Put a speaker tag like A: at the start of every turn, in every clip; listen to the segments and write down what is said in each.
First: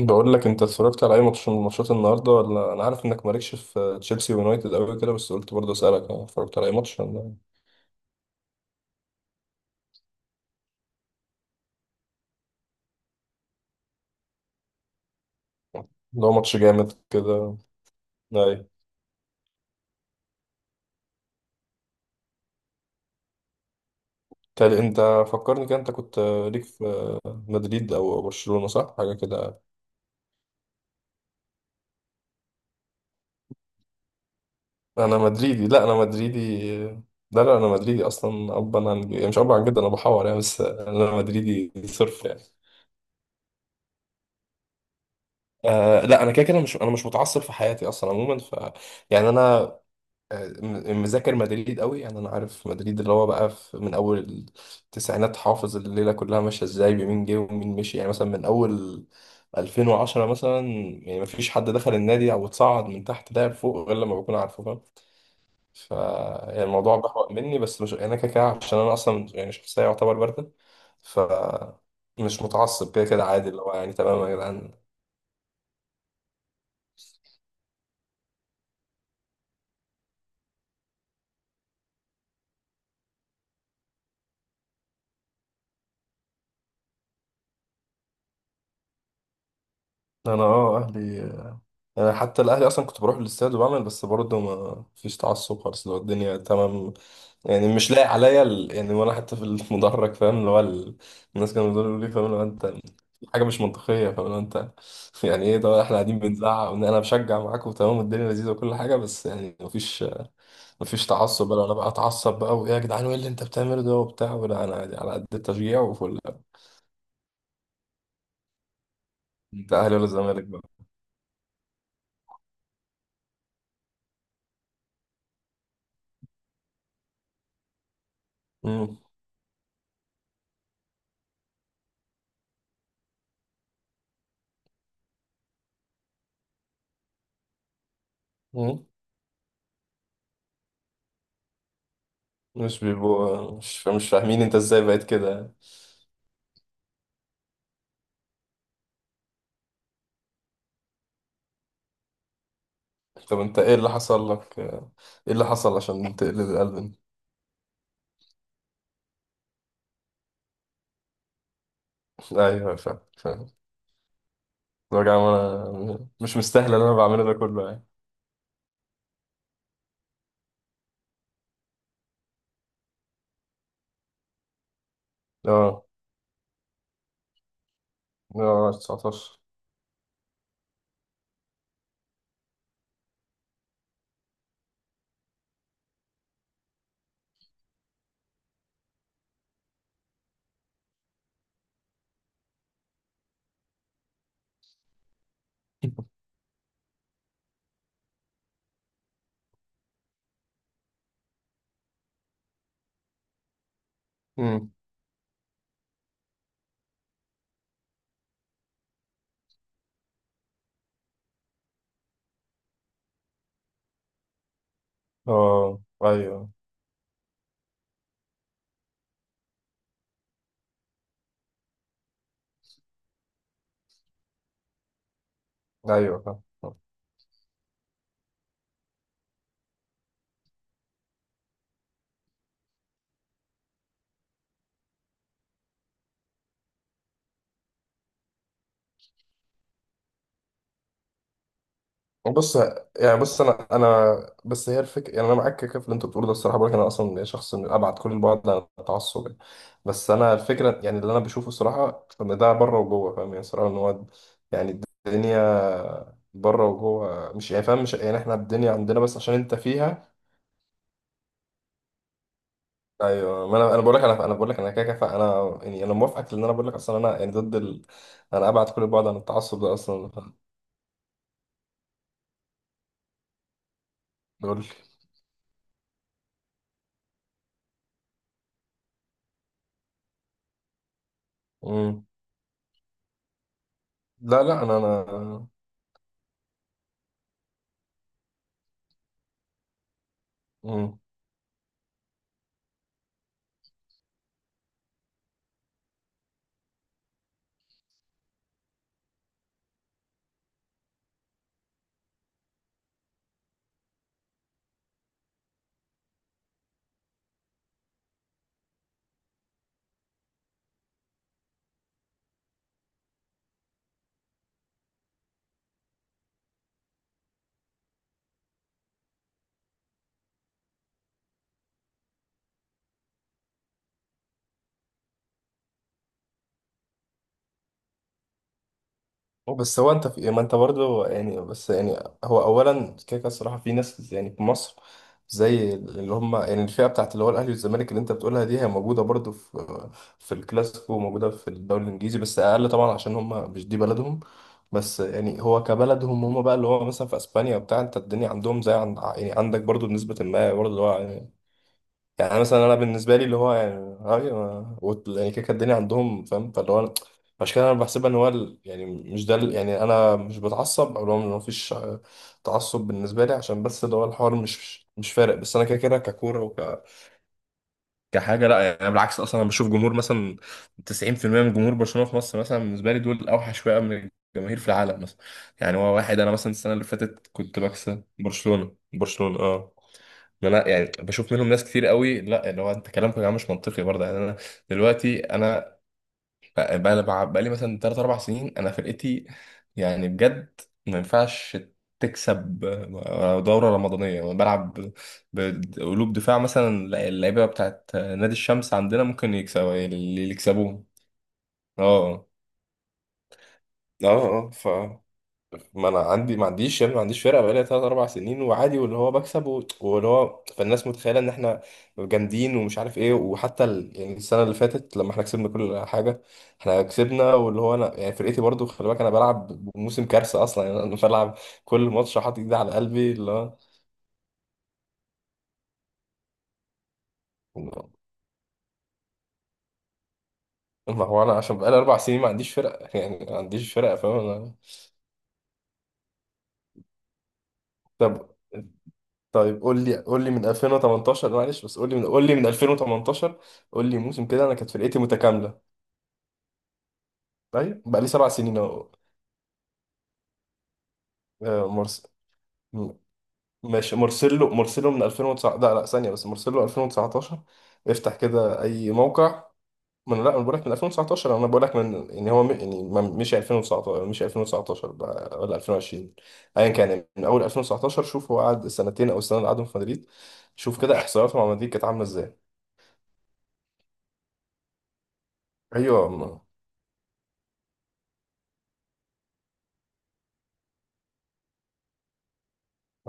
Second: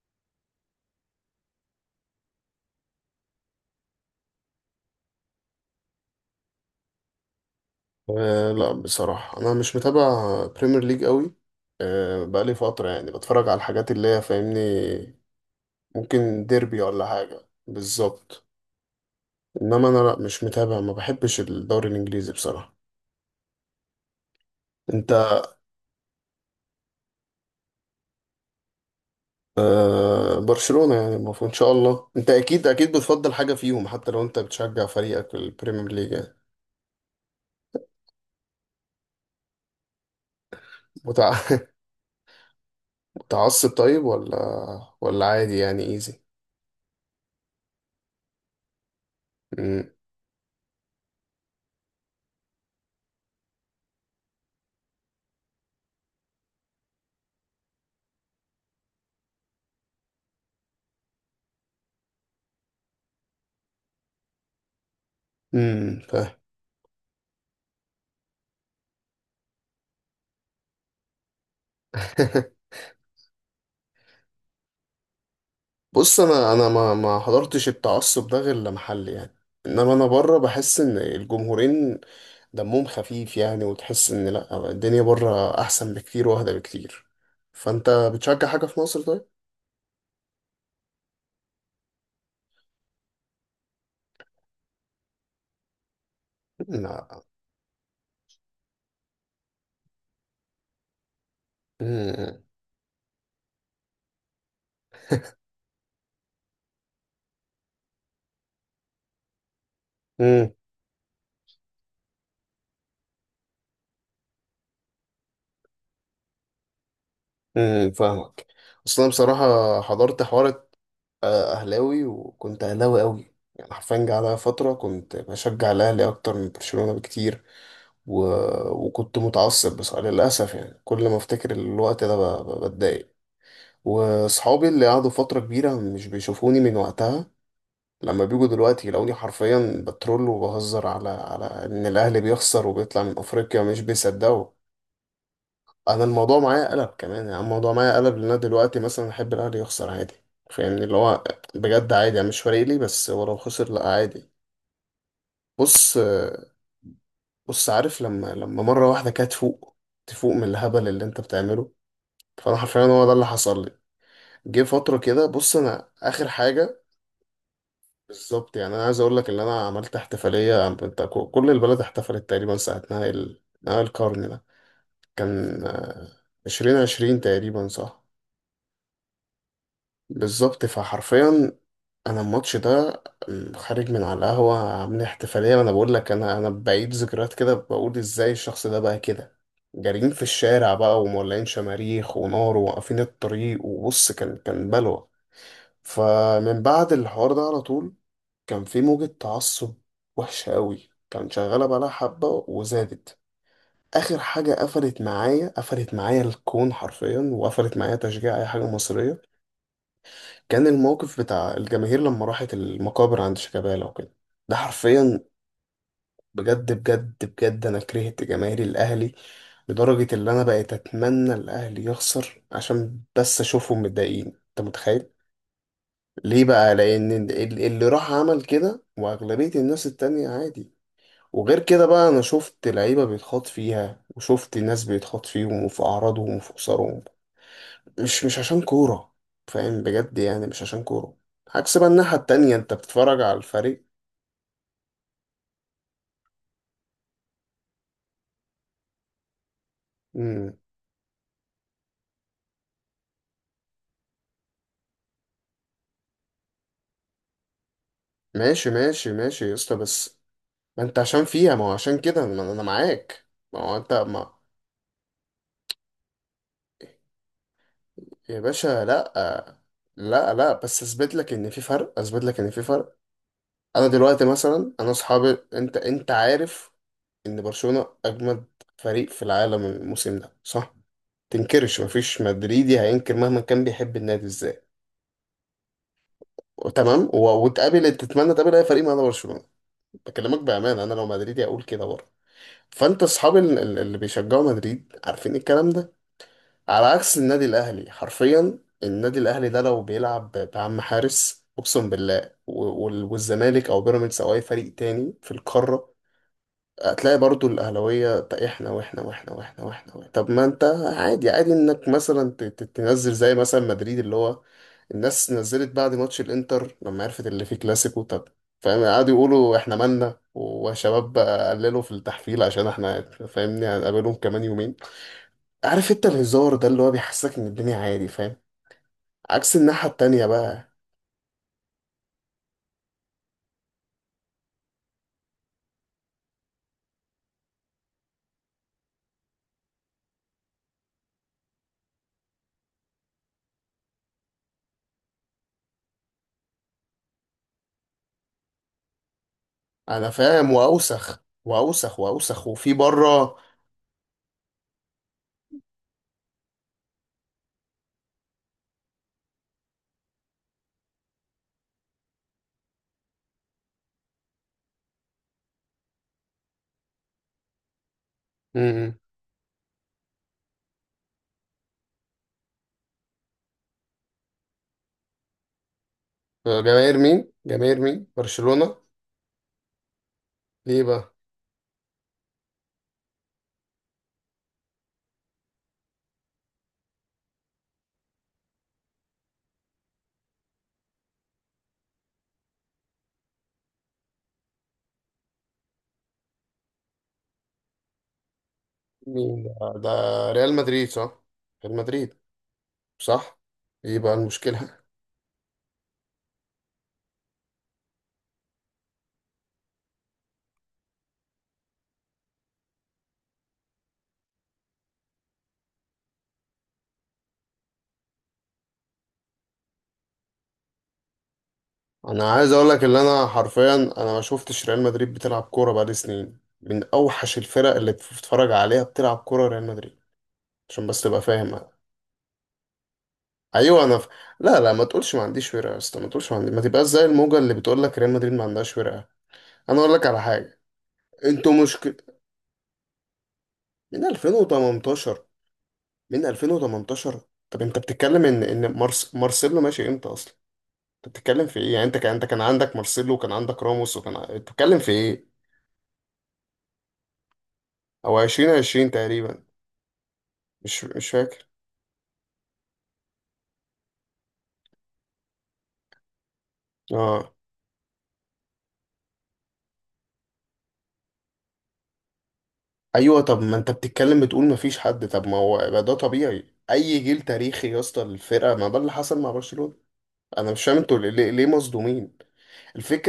A: بقول لك، انت اتفرجت على اي ماتش من ماتشات النهارده؟ ولا انا عارف انك مالكش في تشيلسي ويونايتد قوي كده، بس قلت برضه اسالك. انا اتفرجت على اي ماتش، ولا
B: لا، بصراحة أنا مش متابع بريمير ليج قوي. بقالي فترة، يعني بتفرج على الحاجات اللي هي، فاهمني؟
A: لو
B: ممكن
A: ماتش
B: ديربي
A: جامد
B: ولا حاجة
A: كده؟
B: بالظبط.
A: اي.
B: إنما أنا، لا، مش متابع، ما بحبش الدوري الإنجليزي بصراحة.
A: تالي، انت
B: أنت؟
A: فكرني كده، انت كنت ليك في مدريد او برشلونة، صح؟ حاجه كده.
B: برشلونة، يعني المفروض إن شاء الله. أنت أكيد أكيد بتفضل حاجة فيهم، حتى لو أنت بتشجع
A: انا
B: فريقك في
A: مدريدي، لا
B: البريمير
A: انا
B: ليج، يعني.
A: مدريدي، لا لا، انا مدريدي اصلا. ابا عن، يعني مش ابا عن جد، انا بحور يعني، بس انا
B: متع-
A: مدريدي صرف يعني.
B: متعصب طيب، ولا عادي، يعني
A: آه
B: إيزي؟
A: لا، انا كده كده مش متعصب في حياتي اصلا عموما. ف يعني انا مذاكر مدريد قوي يعني، انا عارف مدريد اللي هو بقى في، من اول التسعينات حافظ الليله كلها ماشيه ازاي، بمين جه ومين مشي، يعني مثلا من اول 2010 مثلا. يعني مفيش حد دخل النادي او اتصعد من تحت لعب فوق غير لما بكون عارفه، فاهم؟ ف
B: امم، فاهم.
A: يعني الموضوع بحوق مني، بس مش يعني، انا كده كده عشان انا اصلا يعني شخصيه يعتبر بارده. ف مش متعصب كده كده، عادي، اللي هو يعني تمام يا جدعان.
B: بص، انا ما حضرتش التعصب ده غير لما حل، يعني. انما انا بره، بحس ان الجمهورين دمهم خفيف، يعني، وتحس ان، لا، الدنيا بره احسن بكتير واهدى بكتير. فانت بتشجع حاجه في مصر؟ طيب.
A: انا اه اهلي. أنا حتى الأهلي، أصلا كنت بروح الاستاد وبعمل، بس برضه ما فيش تعصب خالص، اللي هو الدنيا تمام.
B: لا.
A: يعني مش لايق عليا يعني. وأنا حتى في المدرج، فاهم، اللي هو الناس كانوا بيقولوا لي، فاهم اللي
B: امم.
A: هو أنت حاجة مش منطقية، فاهم اللي هو أنت. يعني إيه ده؟ إحنا قاعدين بنزعق، وإن أنا بشجع معاكم وتمام والدنيا لذيذة وكل حاجة، بس يعني مفيش
B: امم.
A: مفيش تعصب بقى، أنا بقى أتعصب بقى وإيه يا جدعان وإيه اللي أنت بتعمله ده وبتاع، ولا أنا عادي على قد التشجيع وفل.
B: امم، فاهمك. اصل انا
A: أنت
B: بصراحه
A: أهلي ولا
B: حضرت
A: زمالك بقى؟
B: حوار. آه، أهلاوي، وكنت أهلاوي أوي. يعني حرفيا جه عليا فترة كنت بشجع الأهلي أكتر من برشلونة بكتير. و...
A: مم.
B: وكنت متعصب، بس للأسف يعني كل ما أفتكر الوقت ده، بتضايق. وصحابي اللي قعدوا فترة كبيرة مش بيشوفوني من وقتها، لما بيجوا
A: مم.
B: دلوقتي يلاقوني حرفيا بترول، وبهزر على إن الأهلي بيخسر
A: مش
B: وبيطلع من
A: بيبقوا
B: أفريقيا، مش
A: مش فاهمين
B: بيصدقوا.
A: أنت إزاي بقيت كده؟
B: انا الموضوع معايا قلب كمان، يعني الموضوع معايا قلب، لان انا دلوقتي مثلا احب الاهلي يخسر عادي. فاهمني، اللي هو، بجد عادي يعني، مش فارق لي، بس ولو
A: طب، انت
B: خسر،
A: ايه
B: لا،
A: اللي
B: عادي.
A: حصل لك؟ ايه اللي حصل
B: بص،
A: عشان تقلب القلب؟
B: بص، عارف لما مره واحده كده تفوق؟ تفوق من الهبل اللي انت بتعمله. فانا
A: ايوه
B: حرفيا
A: فاهم
B: هو ده اللي
A: فاهم.
B: حصل لي. جه فتره
A: لو يا
B: كده، بص
A: جماعة،
B: انا
A: انا
B: اخر
A: مش مستاهل
B: حاجه.
A: اللي انا بعمله ده كله يعني.
B: بالظبط، يعني انا عايز اقول لك ان انا عملت احتفاليه، انت كل البلد احتفلت تقريبا ساعه نهائي نهائي القرن ده. كان
A: اه.
B: 2020 تقريبا، صح؟
A: اه. 19.
B: بالظبط، فحرفيا، انا الماتش ده، خارج من على القهوه عاملين احتفاليه، وانا بقول لك انا بعيد ذكريات كده، بقول ازاي الشخص ده بقى كده. جارين في الشارع بقى، ومولعين شماريخ ونار، وواقفين الطريق، وبص، كان بلوى. فمن بعد الحوار ده على طول كان في موجة تعصب وحشة قوي، كان شغالة بقالها حبة وزادت. آخر حاجة
A: امم،
B: قفلت معايا، قفلت معايا الكون حرفيا، وقفلت معايا تشجيع أي حاجة مصرية. كان الموقف بتاع الجماهير لما راحت المقابر عند شيكابالا وكده، ده حرفيا،
A: اه، ايوه
B: بجد، بجد، بجد، انا كرهت جماهير الاهلي، لدرجة اللي انا بقيت اتمنى الاهلي يخسر عشان بس اشوفهم متضايقين، انت متخيل؟
A: ايوه
B: ليه بقى؟
A: فاهم.
B: لان اللي راح عمل كده واغلبية الناس التانية عادي. وغير كده بقى، انا شفت لعيبة بيتخاط فيها، وشفت ناس بيتخاط فيهم وفي اعراضهم وفي خسارهم، مش عشان كورة. فاهم بجد يعني، مش عشان كورة. عكس بقى الناحية التانية،
A: بص،
B: انت بتتفرج
A: يعني
B: على
A: بص، انا
B: الفريق.
A: انا بس هي الفكره، يعني انا معاك كده في اللي انت بتقوله ده. الصراحه بقولك، انا اصلا شخص من ابعد كل البعد عن التعصب يعني. بس انا
B: مم.
A: الفكره يعني اللي انا بشوفه الصراحه، ان ده بره وجوه فاهم يعني. الصراحه ان هو يعني الدنيا بره وجوه، مش يعني فاهم، مش يعني احنا
B: ماشي،
A: الدنيا عندنا
B: ماشي،
A: بس عشان
B: ماشي يا
A: انت
B: اسطى،
A: فيها.
B: بس ما انت عشان فيها، ما هو عشان كده ما انا معاك.
A: ايوه، ما
B: ما
A: انا
B: هو
A: انا
B: انت
A: بقول لك، انا
B: ما،
A: انا بقول لك، انا كده كده انا يعني انا موافقك، لان انا بقول لك اصلا، انا يعني ضد
B: يا
A: انا ابعد كل
B: باشا،
A: البعد
B: لا.
A: عن التعصب ده اصلا.
B: لا، لا، بس اثبت لك ان في فرق، اثبت لك ان في فرق. انا دلوقتي
A: بقول
B: مثلا،
A: لك.
B: انا اصحابي، انت عارف ان برشلونة اجمد فريق في العالم الموسم ده، صح؟ تنكرش؟ مفيش مدريدي هينكر مهما كان بيحب النادي
A: لا لا،
B: ازاي.
A: انا
B: تمام، و- وتقابل، تتمنى تقابل اي فريق ما عدا برشلونه. بكلمك بامانه، انا
A: مم.
B: لو مدريدي اقول كده برضه. فانت اصحاب اللي بيشجعوا مدريد عارفين الكلام ده. على عكس النادي الاهلي، حرفيا النادي الاهلي ده لو بيلعب بعم حارس، اقسم بالله، والزمالك او بيراميدز او اي فريق تاني في القاره، هتلاقي برضو الأهلاوية "طب إحنا وإحنا وإحنا وإحنا وإحنا وإحنا". طب ما أنت عادي، عادي إنك مثلا تنزل زي مثلا مدريد، اللي هو الناس نزلت بعد ماتش الإنتر لما عرفت اللي فيه كلاسيكو. طب فاهم، قعدوا يقولوا إحنا مالنا وشباب بقى قللوا في التحفيل عشان إحنا، فاهمني، هنقابلهم كمان يومين. عارف أنت الهزار ده اللي هو بيحسسك إن الدنيا عادي، فاهم؟ عكس
A: بس
B: الناحية
A: هو انت
B: التانية
A: في، ما انت
B: بقى.
A: برضه يعني، بس يعني هو اولا كده كده الصراحه، في ناس يعني في مصر زي اللي هم يعني الفئه بتاعت اللي هو الاهلي والزمالك، اللي انت بتقولها دي هي موجوده برضه في الكلاسيكو، وموجوده في الدوري الانجليزي بس اقل طبعا عشان هم مش دي بلدهم. بس يعني هو كبلدهم هم بقى، اللي هو مثلا في اسبانيا وبتاع، انت الدنيا عندهم زي عند، يعني عندك برضه،
B: أنا
A: بنسبه
B: فاهم،
A: ما برضه اللي هو
B: وأوسخ
A: يعني.
B: وأوسخ
A: يعني
B: وأوسخ
A: مثلا
B: وفي
A: انا بالنسبه لي
B: بره.
A: اللي هو يعني أيوة، يعني كده كده الدنيا عندهم فاهم، فاللي هو عشان كده انا بحسبها ان هو يعني مش ده يعني انا مش بتعصب، او اللي هو ما فيش، تعصب بالنسبه لي، عشان بس اللي هو الحوار مش فارق، بس انا كده كده ككوره كحاجه،
B: م-
A: لا يعني. أنا
B: م.
A: بالعكس، اصلا انا بشوف جمهور مثلا 90% من جمهور برشلونه في مصر، مثلا بالنسبه لي دول اوحش فئه من الجماهير في العالم مثلا. يعني هو واحد، انا مثلا السنه اللي
B: جماهير
A: فاتت
B: مين؟
A: كنت
B: جماهير
A: بكسب
B: مين؟ برشلونة.
A: برشلونه برشلونه، اه. ما انا
B: ايه
A: يعني
B: بقى؟
A: بشوف منهم ناس كتير قوي، لا اللي هو انت كلامكم يا جماعه مش منطقي برضه يعني. انا دلوقتي انا بقى لي مثلا 3 4 سنين انا فرقتي، يعني بجد، ما ينفعش تكسب دوره رمضانيه. انا بلعب بقلوب دفاع مثلا. لا، اللعيبه بتاعت نادي الشمس عندنا ممكن
B: مين ده؟
A: يكسبوا
B: ده
A: اللي
B: ريال
A: يكسبوهم.
B: مدريد، صح؟ ريال مدريد،
A: اه.
B: صح؟ ايه
A: اه.
B: بقى
A: اه. ف
B: المشكلة؟
A: ما انا عندي، ما عنديش يعني، ما عنديش فرقه بقالي ثلاث اربع سنين وعادي، واللي هو بكسب واللي هو، فالناس متخيله ان احنا جامدين ومش عارف ايه، وحتى يعني السنه اللي فاتت لما احنا كسبنا كل حاجه، احنا كسبنا، واللي هو انا يعني فرقتي برضو، خلي بالك انا بلعب موسم كارثه اصلا، يعني انا بلعب كل ماتش
B: انا
A: حاطط
B: عايز
A: ايدي
B: اقول
A: على
B: لك ان
A: قلبي
B: انا
A: اللي هو.
B: حرفيا، انا ما شفتش ريال مدريد بتلعب كورة بقالي سنين. من اوحش الفرق اللي بتتفرج عليها بتلعب كورة ريال مدريد، عشان بس
A: ما
B: تبقى
A: هو انا عشان
B: فاهم.
A: بقالي اربع سنين ما عنديش فرقه، يعني ما عنديش
B: ايوه،
A: فرقه
B: انا
A: فاهم
B: لا، لا، ما تقولش ما عنديش ورقة يا اسطى، ما تقولش ما عندي، ما تبقاش زي الموجة اللي بتقول لك ريال
A: طب.
B: مدريد ما عندهاش ورقة.
A: طيب،
B: انا
A: قول
B: اقول
A: لي
B: لك على
A: قول لي من
B: حاجة،
A: 2018،
B: انتوا
A: معلش، بس قول
B: مشكلة
A: لي من قول لي من 2018، قول لي
B: من
A: موسم كده انا كانت فرقتي
B: 2018،
A: متكامله.
B: من 2018. طب انت
A: ايوه بقى لي
B: بتتكلم
A: سبع
B: ان
A: سنين
B: ان
A: اهو.
B: مارسيلو ماشي امتى اصلا؟ انت بتتكلم في
A: آه،
B: ايه، يعني انت
A: مرس...
B: كان، انت كان عندك
A: م-
B: مارسيلو وكان عندك
A: ماشي،
B: راموس، وكان انت
A: مارسيلو
B: بتتكلم
A: مارسيلو
B: في
A: من
B: ايه؟
A: 2009، لا لا، ثانية بس، مارسيلو 2019. افتح
B: او
A: كده
B: 2020
A: اي
B: تقريبا،
A: موقع. لا انا بقول لك من
B: مش
A: 2019،
B: فاكر.
A: انا بقول لك من، يعني هو يعني مش 2019 مش 2019 بقى، ولا 2020 ايا كان يعني. من
B: اه،
A: اول 2019 شوف، هو قعد سنتين او السنة اللي قعدهم في مدريد، شوف كده احصائياته مع مدريد كانت عاملة ازاي.
B: ايوه، طب ما انت بتتكلم، بتقول مفيش حد؟ طب ما هو يبقى ده
A: ايوه
B: طبيعي، اي جيل تاريخي يا اسطى الفرقه، ما ده اللي حصل مع برشلونه. انا مش فاهم انتوا ليه، ليه، ليه مصدومين؟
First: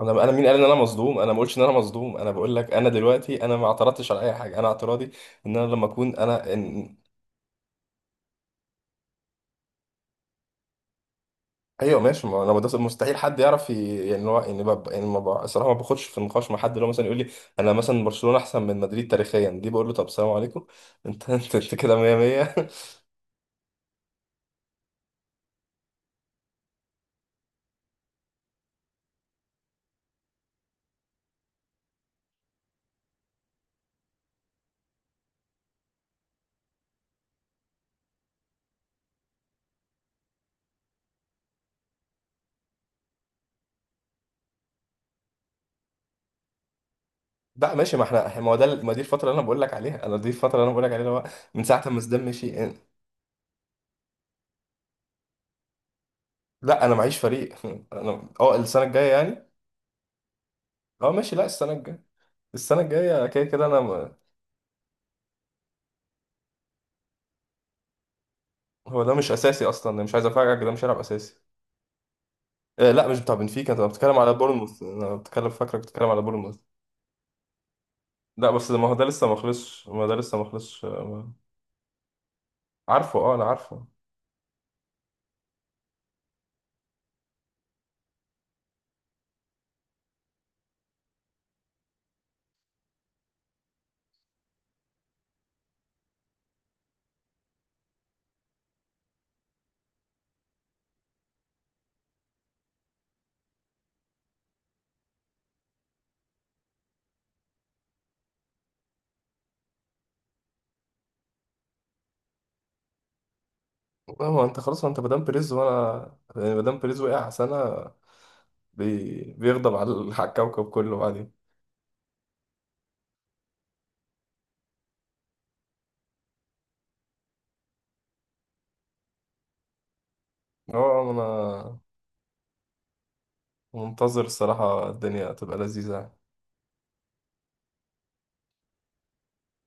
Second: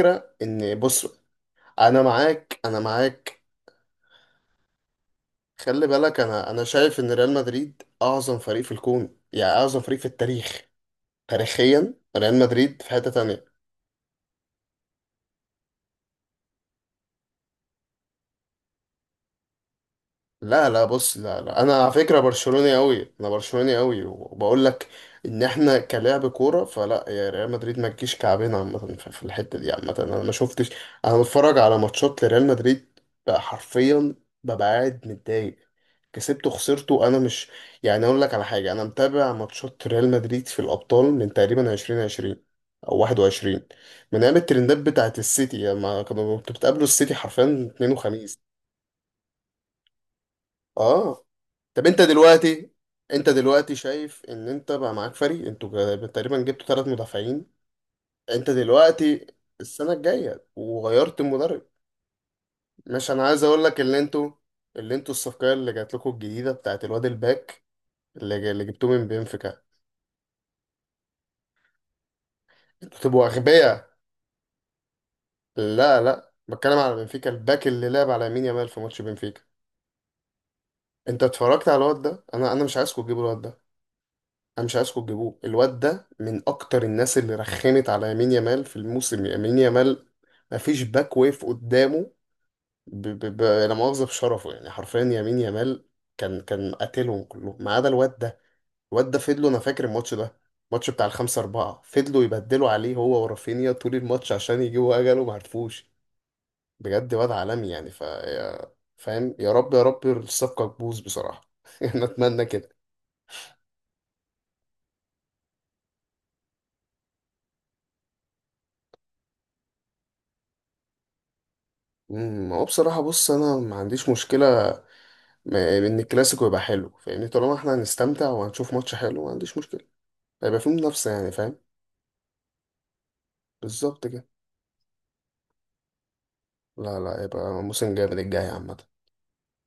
A: انا مين قال ان انا
B: ان، بص،
A: مصدوم؟ انا ما بقولش ان انا
B: انا
A: مصدوم. انا بقول
B: معاك،
A: لك
B: انا
A: انا
B: معاك.
A: دلوقتي، انا ما اعترضتش على اي حاجه. انا اعتراضي ان انا
B: خلي
A: لما اكون
B: بالك،
A: انا.
B: انا شايف ان ريال مدريد اعظم فريق في الكون، يعني اعظم فريق في التاريخ. تاريخيا
A: ايوه ماشي،
B: ريال
A: ما انا ما ده
B: مدريد في حته
A: مستحيل حد
B: تانية.
A: يعرف يعني هو يعني يعني ما ب... الصراحه، ما باخدش في نقاش مع حد اللي هو مثلا يقول لي انا مثلا برشلونه احسن من مدريد تاريخيا، دي بقول له طب سلام عليكم.
B: لا، لا، بص،
A: انت،
B: لا،
A: انت,
B: لا،
A: انت
B: انا على
A: كده 100
B: فكره
A: 100.
B: برشلوني قوي، انا برشلوني قوي، وبقول لك ان احنا كلاعب كوره، فلا، يا ريال مدريد ما تجيش كعبنا عامه، في الحته دي عامه، انا ما شفتش. انا بتفرج على ماتشات لريال مدريد بقى حرفيا، ببقى قاعد متضايق، كسبته، خسرته، انا مش، يعني اقول لك على حاجه، انا متابع ماتشات ريال مدريد في الابطال من تقريبا 2020 او 21، من ايام الترندات بتاعت السيتي لما كانوا، كنت بتقابلوا السيتي حرفيا
A: لا،
B: اثنين
A: ماشي، ما
B: وخميس.
A: احنا ما هو ده، ما دي الفتره اللي انا بقول لك عليها، انا دي الفتره اللي انا بقول لك عليها اللي هو
B: اه،
A: من
B: طب
A: ساعه
B: انت
A: ما زيدان مشي
B: دلوقتي، انت دلوقتي شايف ان انت بقى معاك فريق، انتوا تقريبا جبتوا
A: لا
B: ثلاث
A: انا معيش
B: مدافعين
A: فريق. انا
B: انت
A: اه السنه الجايه
B: دلوقتي
A: يعني،
B: السنه الجايه،
A: اه
B: وغيرت
A: ماشي، لا
B: المدرب.
A: السنه الجايه، السنه
B: مش، انا
A: الجايه
B: عايز
A: كده
B: اقول
A: كده
B: لك
A: انا
B: اللي انتوا، اللي انتوا الصفقه اللي جات لكم الجديده بتاعت الواد الباك، اللي جبتوه
A: هو
B: من
A: ده مش
B: بنفيكا.
A: اساسي اصلا، أنا مش عايز افاجئك، ده مش هيلعب اساسي.
B: انتوا
A: لا، مش
B: تبقوا
A: بتاع بنفيكا، انت
B: اغبياء.
A: بتتكلم على بورنموث، انا بتكلم فاكرك
B: لا،
A: بتتكلم على
B: لا،
A: بورنموث.
B: بتكلم على بنفيكا، الباك اللي لعب على يمين
A: لا
B: يامال
A: بس
B: في
A: ما هو
B: ماتش
A: ده لسه ما
B: بنفيكا.
A: خلصش، ما ده لسه ما خلصش
B: انت اتفرجت على الواد ده؟ انا مش عايزكم
A: عارفه،
B: تجيبوا
A: اه
B: الواد
A: انا
B: ده.
A: عارفه.
B: انا مش عايزكم تجيبوه، الواد ده من اكتر الناس اللي رخمت على يمين يامال في الموسم. يمين يامال مفيش باك ويف قدامه. لا مؤاخذة في شرفه، يعني حرفيا يمين يامال كان قاتلهم كلهم ما عدا الواد ده. الواد ده فضلوا، انا فاكر الماتش ده، الماتش بتاع 5-4، فضلوا يبدلوا عليه هو ورافينيا طول الماتش عشان يجيبوا أجله، معرفوش. بجد واد عالمي يعني، فاهم؟ يا رب، يا رب الصفقة تبوظ بصراحة. أنا أتمنى كده.
A: لا، ما هو انت خلاص، ما انت مدام بريز، وانا يعني مدام بريز وقع سنة بيغضب على الكوكب كله بعدين.
B: هو بصراحة، بص، أنا ما عنديش مشكلة ان الكلاسيكو يبقى حلو، فاهمني؟ طالما احنا هنستمتع وهنشوف ماتش حلو، ما عنديش مشكله. هيبقى فيه
A: اه،
B: منافسه،
A: انا
B: يعني فاهم. بالظبط
A: منتظر
B: كده.
A: الصراحة الدنيا تبقى لذيذة.
B: لا، لا، يبقى موسم جامد الجاي عامه.